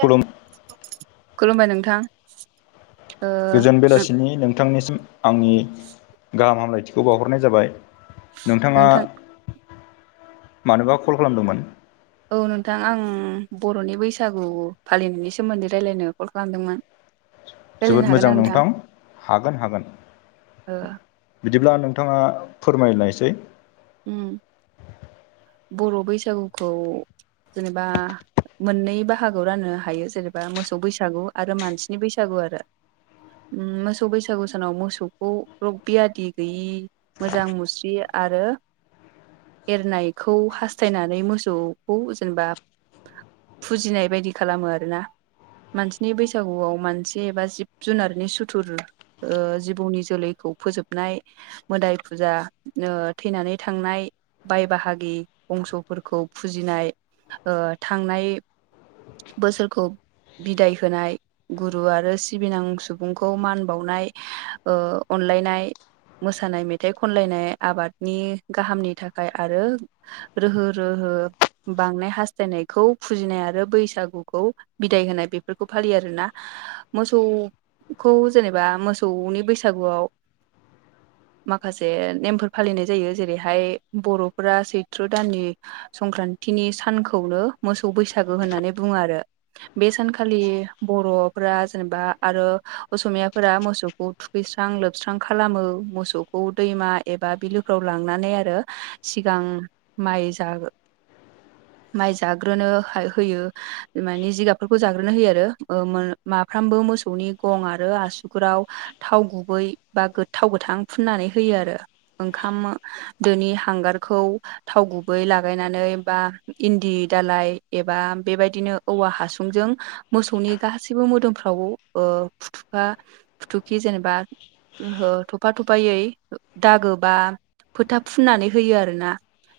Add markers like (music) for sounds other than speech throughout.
खुलुम खुलुमबाय नोंथां। ओ गोजोन बेलासिनि नोंथांनिसिम आंनि गाहाम हामलायथिखौ बावहरनाय जाबाय। नोंथाङा नोंथां मानोबा कल खालामदोंमोन? औ नोंथां आं बर'नि बैसागु फालिनायनि सोमोन्दै रायज्लायनो कल खालामदोंमोन। रायलायनो जोबोद हागोन ना मोजां नोंथां हागोन हागोन। ओ बिदिब्ला नोंथाङा फोरमाय एसे उम बर' बैसागुखौ बा मोननै बाहागोआव राननो हायो जेनेबा मोसौ बैसागु आरो मानसिनि बैसागु आरो मोसौ बैसागु सानाव मोसौखौ रग बियादि गैयि मोजां मुस्रि आरो एरनाय खौ हास्थायनानै मोसौखौ जेनेबा फुजिनाय बायदि खालामो आरो। मानसिनि बैसागुआव मानसि एबा जिब जुनारनि सुथुर ओ जिबौनि जोलैखौ फोजोबनाय मोदाय फुजा ओ थैनानै थांनाय बाय बाहागो। ओ बंस'फोरखौ फुजिनाय थांनाय बोसोरखौ बिदाय होनाय गुरु आरो सिबिनां सुबुंखौ मान बावनाय अनलायनाय मोसानाय मेथाइ खनलायनाय आबादनि गाहामनि थाखाय आरो रोहो रोहो बांनाय हास्थायनायखौ फुजिनाय आरो बैसागुखौ बिदाय होनाय बेफोरखौ फालियो आरोना। मोसौखौ जेनेबा मोसौनि बैसागुआव माखासे नेमफोर फालिनाय जायो जेरैहाय बर'फोरा बि सत्र दाननि संक्रान्तिनि सानखौनो मोसौ बैसागो होननानै बुङो आरो। बे सानखालि बर'फोरा जेनेबा आरो असमियाफोरा मोसौ थुखैस्रां लोबस्रां खालामो मोसौखौ दैमा एबा बिलोफ्राव लांनानै आरो। सिगां माइ जागो माइ जाग्रोनो होयो माने जिगाबफोरखौ जाग्रोनो होयो आरो। माफ्रामबो मोसौनि गं आरो आसुगुराव थाव गुबै बा थाव गोथां फुननानै होयो आरो ओंखाम दोनि हांगारखौ थाव गुबै लागायनानै बा इन्दि दालाय एबा बेबायदिनो औवा हासुंजों नो मोसौनि गासैबो मोदोमफ्राव फुथुखा फुथुखि जेनेबा ओहो थफा थफायै दाग बा फोथा फुननानै होयो आरो ना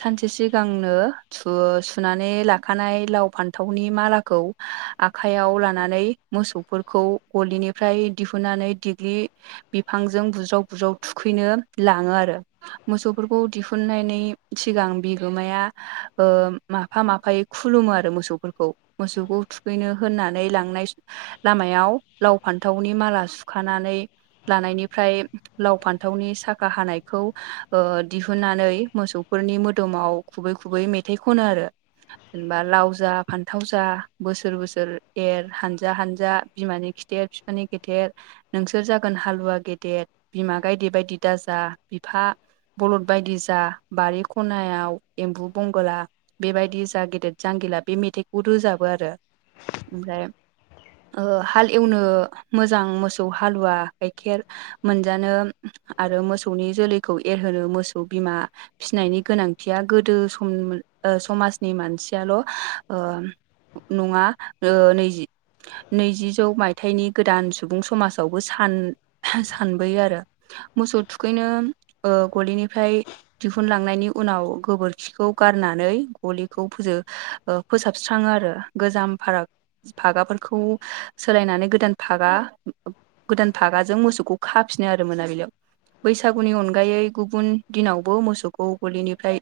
सानसे सिगांनो सुनानै लाखानाय लाव फान्थावनि मालाखौबो आखाइयाव लानानै मोसौफोरखौ गलिनिफ्राय दिहुननानै देग्लिथि बिफांजों बुज्राव बुज्राव थुखैनो लाङो आरो मोसौफोरखौ दिहुननानै सिगां बिगोमाया ओ माफा माफायै खुलुमो आरो मोसौफोरखौ मोसौखौ थुखैनो होननानै लांनाय लामायाव लाव फान्थावनि माला सुखानानै लानायनिफ्राय लाव फान्थावनि साखा हानायखौ ओ दिहुुननानै मोसौ फोरनि मोदोमाव खुबै खुबै मेथाइ खनो आरो जेनेबा लाव जा फान्थाव जा बोसोर बोसोर एर हानजा हानजा बिमानि खिथेर बिफानि खेथेर नोंसोर जागोन हालुवा गेदेर बिमा गायदे बायदि दाजा बिफा बलद बायदि जा बारि खनायाव एम्बु बंगला बेबायदि जा गेदेर जांगिला बे मेथाइखौ रोजाबो आरो ओमफ्राय ओ हाल एवनो मोजां मोसौ हालुवा गाइखेर मोनजानो आरो मोसौनि जोलैखौ एरहोनो मोसौ बिमा फिसिनायनि गोनांथिया गोदो सम ओ समाजनि मानसियाल' नङा ओ नैजि नैजिजौ मायथाइनि गोदान सुबुं समाजावबोन सानबोयो आरो मोसौ थुखैनो ओ गलिनिफ्राय दिहुनलांनायनि उनाव गोबोरखिखौ गारनानै गलिखौ फुजो ओ फोसाबस्राङो आरो गोजाम फाराग फागाफोरखौ सोलायनानै गोदान फागा गोदान फागाजों मोसौखौ खाफिनो आरो मोना बेलियाव बैसागुनि अनगायै गुबुन दिनाव बो मोसौखौ गलिनिफ्राय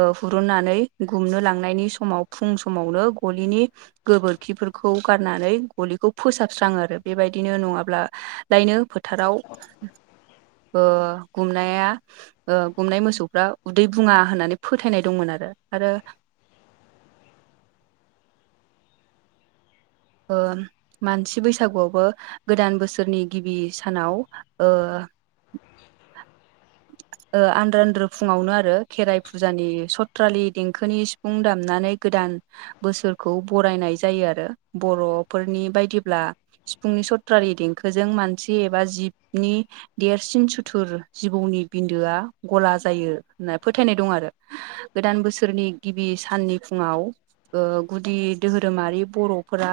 ओ हुरुननानै गुमनो लांनायनि समाव फुं समावनो गलिनि गोबोरखिफोरखौ गारनानै गलिखौ फोसाबस्राङो आरो बेबायदिनो नङाब्ला लायनो फोथाराव ओ गुमनाया ओ गुमनाय मोसौफ्रा उदै बुङा होननानै फोथायनाय दंमोन आरो आरो ओ मानसि बैसागुआवबो गोदान बोसोरनि गिबि सानाव ओ (unintelligible) ओ आन्द्रो आन्द्रो फुङावनो आरो खेराइ फुजानि सथ्रालि देंखोनि सिफुं दामनानै गोदान बोसोरखौ बरायनाय जायो आरो बर'फोरनि बायदिब्ला सिफुंनि सथ्रारि देंखोजों मानसि एबा जिबनि देरसिन सुथुर जिबौनि बिन्दोआ गला जायो होनना फोथायनाय दं आरो गोदान बोसोरनि गिबि साननि फुङाव ओ गुदि धहोरोमारि बर'फोरा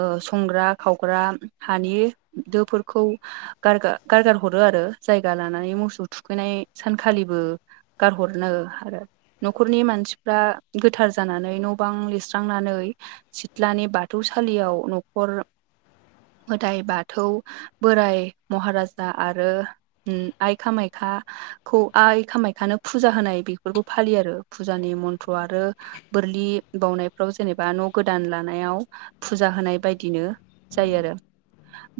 ओ संग्रा खावग्रा हानि दोफोरखौ गारगा गारगार हरो आरो जायगा लानानै मोसौ थुखैनाय सानखालिबो गारहरनो (unintelligible) न'खरनि मानसिफ्रा गोथार जानानै न' बां लिरस्रांनानै सिथ्लानि बाथौसालियाव न'खर मोदाइ बाथौ बोराय महाराजा आरो आइ खामाय खा खौ आइ खामायखानो फुजा होनाय बेफोरखौ फालियो आरो फुजानि मन्थ्र आरो बोरलि बावनायफ्राव जेनेबा न' गोदान लानायाव फुजा होनाय बायदिनो जायो आरो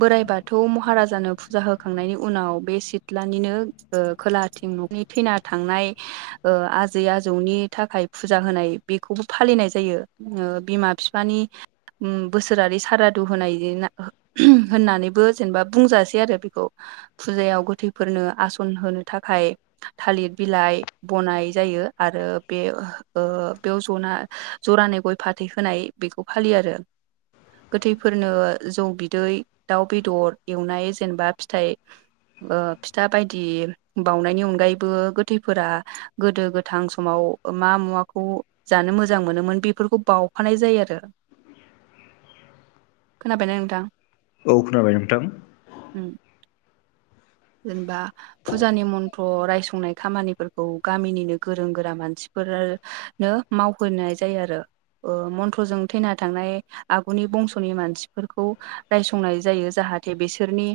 बोराइ बाथौ महाराजानो फुजा होखांनायनि उनाव बे सिथ्लानिनो ओ खोलाथिं न'नि थैना थांनाय ओ आजै आजौनि थाखाय फुजा होनाय बेखौबो फालिनाय जायो। ओ बिमा बिफानि उम बोसोरारि सारादु होनाय होननानैबो जेनेबा बुंजासै आरो बेखौ फुजायाव गोथैफोरनो आस फुनहोनो थाखाय थालिर बिलाइ बनाय जायो आरो बे बेयाव जना जरानै गय फाथै होनाय। बेखौ फालियो आरो। गोथैफोरनो जौ बिदै दाउ बेदर एवनाय जेनेबा फिथाइ फिथा बायदि बाउनायनि अनगायैबो गोथैफोरा गोदो गोथां समाव मा मुवाखौ जानो मोजां मोनोमोन बेफोरखौ बावफानाय जायो आरो। खोनाबायना नोंथां? औ खोनाबाय नोंथां। (unintelligible) जेनेबा फुजानि मन्थ्र रायसंनाय खामानिफोरखौ गामिनिनो गोरों गोरा मानसिफोरा नो मावहोनाय जायो आरो मन्थ्रजों थैना थांनाय आगुनि बंस'नि मानसिफोरखौ रायसंनाय जायो जाहाथे बिसोरनि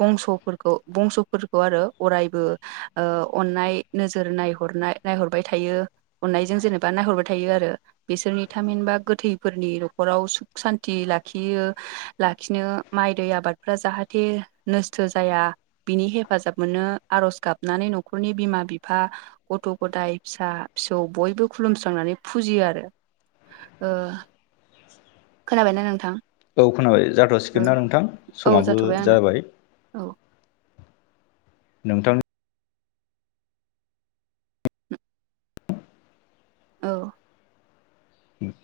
बंस'फोरखौ बंस'फोरखौ आरो अरायबो अननाय नोजोर नायहरनाय नायहरबाय थायो अननायजों जेनेबा नायहरबाय थायो आरो। बिसोरनि थामिनबा गोथैफोरनि न'खराव सुख सान्थि लाखियो लाखिनो माइ दै आबादफ्रा जाहाथे नोस्थ' जाया बिनि हेफाजाब मोनो आर'ज गाबनानै न'खरनि बिमा बिफा गथ' गथाय फिसा फिसौ बयबो खुलुमस्रांनानै फुजियो आरो। (unintelligible) खोनाबायना नोंथां? औ खोनाबाय जाथ'सिगोन ना नोंथां औ समाबो जाथ'बाय आंना जाबाय। औ। नोंथां। औ।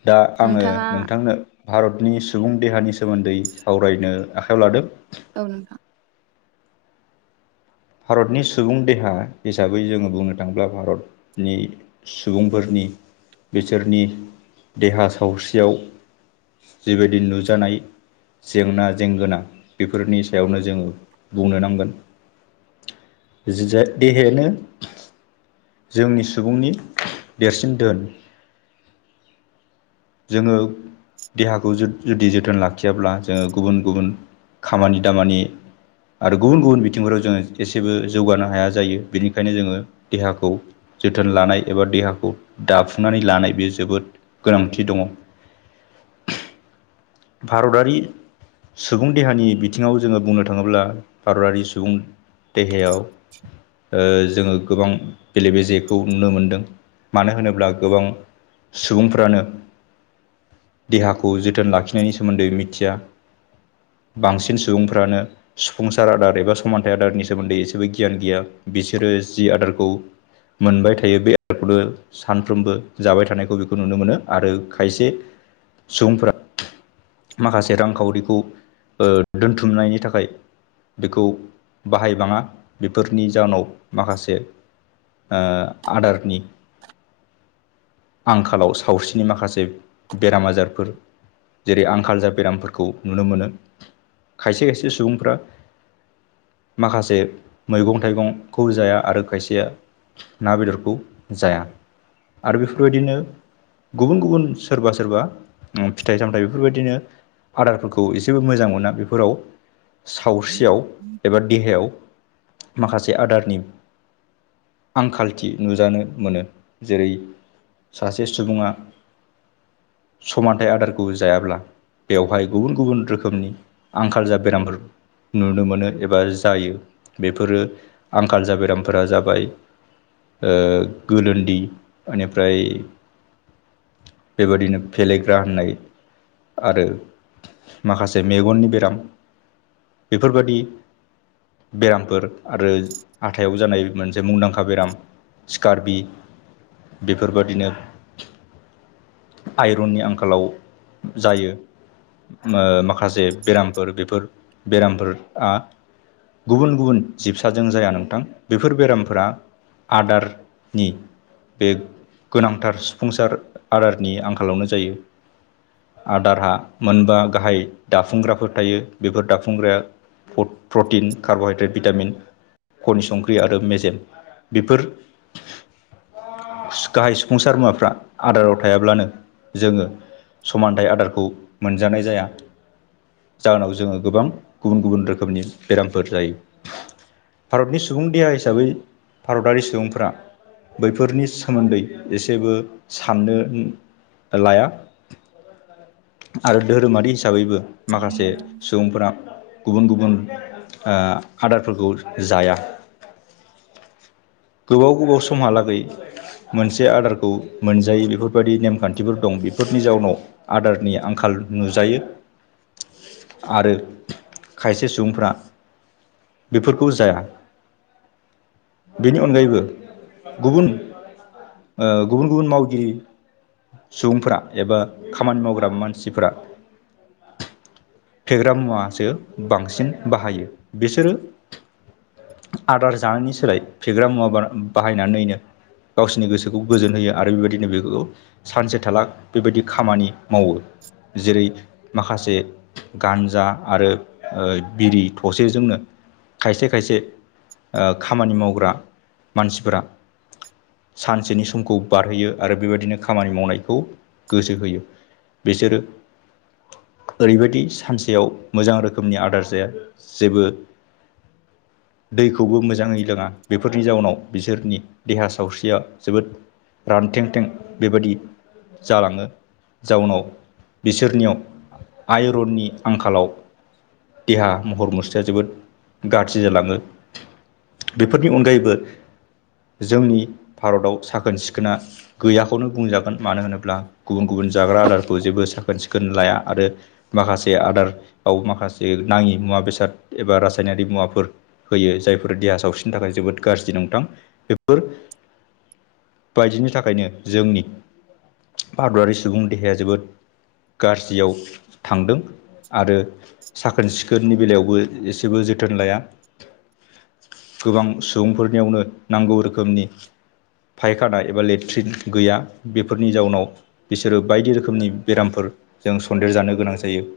दा आङो नोंथाङा नोंथांनो भारतनि सुबुं देहानि सोमोन्दै सावरायनो आखायाव लादों। औ नोंथां। भारतनि सुबुं देहा हिसाबै जोङो बुंनो थाङोब्ला भारतनि सुबुंफोरनि बिसोरनि देहा सावस्रियाव जिबायदि नुजानाय जेंना जेंगोना बेफोरनि सायावनो जोङो बुंनो नांगोन। देहायानो जोंनि सुबुंनि देरसिन धोन जोङो देहाखौ जुदि जोथोन लाखियाब्ला जोङो गुबुन गुबुन खामानि दामानि आरो गुबुन गुबुन बिथिंफोराव जोङो एसेबो जौगानो हाया जायो बेनिखायनो जोङो देहाखौ जोथोन लानाय एबा देहाखौ दाफुंनानै लानाय बेयो जोबोद गोनांथार। दङ भारतारि सुबुं देहानि बिथिङाव जोङो बुंनो थाङोब्ला भारतारि सुबुं देहायाव जोङो गोबां बेले बेजेखौ नुनो मोनदों मानो होनोब्ला गोबां सुबुंफ्रानो देहाखौ जोथोन लाखिनायनि सोमोन्दै मिथिया बांसिन सुबुंफ्रानो सुफुंसार आदार एबा समानथाइ आदारनि सोमोन्दै एसेबो गियान गैया बिसोरो जि आदारखौ मोनबाय थायो बे एयारपर्टनो सानफ्रोमबो जाबाय थानायखौ बेखौ नुनो मोनो। आरो खायसे सुबुंफोरा माखासे रांखावरिखौ दोनथुमनायनि थाखाय बेखौ बाहायबाङा बेफोरनि जाउोनाव माखासे आदारनि आंखालाव स सावस्रिनि माखासे बेराम आजारफोर जेरै आंखाल जा बेरामफोरखौ नुनो मोनो खायसे खायसे सुबुंफ्रा माखासे मैगं थाइगंखौ जाया आरो खायसेया ना बेदरखौ जाया आरो बेफोरबायदिनो गुबुन गुबुन सोरबा सोरबा फिथाइ सामथायाइ बेफोरबायदिनो आदारफोरखौ एसेबो मोजां मोना बेफोराव सावस्रियाव एबा देहायाव माखासे आदारनि आंखालथि नुजानो मोनो जेरै सासे सुबुङा समानथाइ आदारखौ जायाब्ला बेवहाय गुबुन गुबुन रोखोमनि आंखाल जा बेरामफोर नुनो मोनो एबा जायो बेफोरो आंखाल ज बेरामफोरा जाबाय ओ गोलोनदि बेनिफ्राय बेबायदिनो फेलेग्रा होननाय आरो माखासे मेगननि बेराम बेफोरबादि बेरामफोर आरो हाथायाव जानाय मोनसे मुंदांखा बेराम स्कार्बि बेफोरबायदिनो आइरननि आंखालाव जायो। ओ माखासे बेरामफोर बेफोर बेरामफोरा गुबुन गुबुन जिबसाजों जाया नोंथां बेफोर बेरामफोरा आदारनि बे गोनांथार सफुंसार आदारनि आंखालावनो जायो। आदारहाा मोनबा गाहाय दाफुंग्राफोर थायो बेफोर दाफुंग्राया प्रटिन कार्ब'हाइद्रेट भिटामिन खनि संख्रि आरो मेजेम बेफोर गाहाय सफुंसार मुवाफ्रा आदाराव थायाब्लानो जोङो समानथाइ आदारखौ मोनजानाय जाया। जाहोनाव जोङो गोबां गुबुन गुबुन रोखोमनि बेरामफोर जायो। भारतनि सुबुं देहा हिसाबै भारतारि सुबुंफोरा बैफोरनि सोमोन्दै एसेबो साननो लाया आरो धोरोमारि हिसाबैबो माखासे सुबुंफोरा गुबुन गुबुन ओ आदारफोरखौ जाया। गोबाव गोबाव समहालागै मोनसे आदारखौ मोनजायै बेफोरबायाददि नेमखान्थिफोर दं बेफोरनि जाउनाव आदारनि आंखाल नुजायो। आरो खायसे सुबुंफ्रा बेफोरखौ जाया बेनि अनगायैबो गुबुन ओ गुबुन गुबुन मावगिरि सुबुंफोरा एबा खामानि मावग्रा मानसिफोरा फेग्रा मुवासो बांसिन बाहायो बिसोरो आदार जानायनि सोलाय फेग्रा मुवा बाहायनानैनो गावसिनि गोसो गोजोन होयो आरो बेबायदिनो बेखौ सानसे थालाख बेबायदि खामानि मावो जेरै माखासे गानजा आरो बिरि थसेजोंनो खायसे खायसे ओ खामानि मावग्रा मानसिफोरा सानसेनि सम समखौ बारहोयो आरो बेबायदिनो खामानि मावनायखौ गोसो होयो बिसोरो। ओरैबायदि सानसेयाव मोजां रोखोमनि आदार जाया जेबो (inaudible) दैखौबो मोजाङै लोङा बेफोरनि जाउनाव बिसोरनि देहा सावस्रिया जोबोद रानथें थें बेबायाददि जालाङो जाउनाव बिसोरनियाव आइरननि आंखालाव देहा महर मुस्रिया जोबोद गाज्रि जालाङो। बेफोरनि अनगायैबो जोंनि भारताव साखोन- सिखोन सिखोना गैयाखौनो बुंजागोन मानो होनोब्ला गुबुन गुबुन जाग्रा आदारखौ जेबो साखोन सिखोन लाया आरो माखासे आदाराव माखासे नाङि मुवा बेसाद एबा रासायनारि मुवाफोर होयो जायफोर देहा सावस्रिनि थाखाय जोबोद गाज्रि नोंथां बेफोर बायदिनि थाखायनो जोंनि भारतआरारि सुबुं देहाया जोबोद गाज्रियाव थांदों। आरो साखोन सिखोननि बेलायावबो एसेबो जोथोन लाया। गोबां सुबुंफोरनियावनो नांगौ रोखोमनि फायखाना एबा लेट्रिक गैया बेफोरनि जाउनाव बिसोरो बायदि रोखोमनि बेरामफोर जों सन्देर जानो गोनां जायो।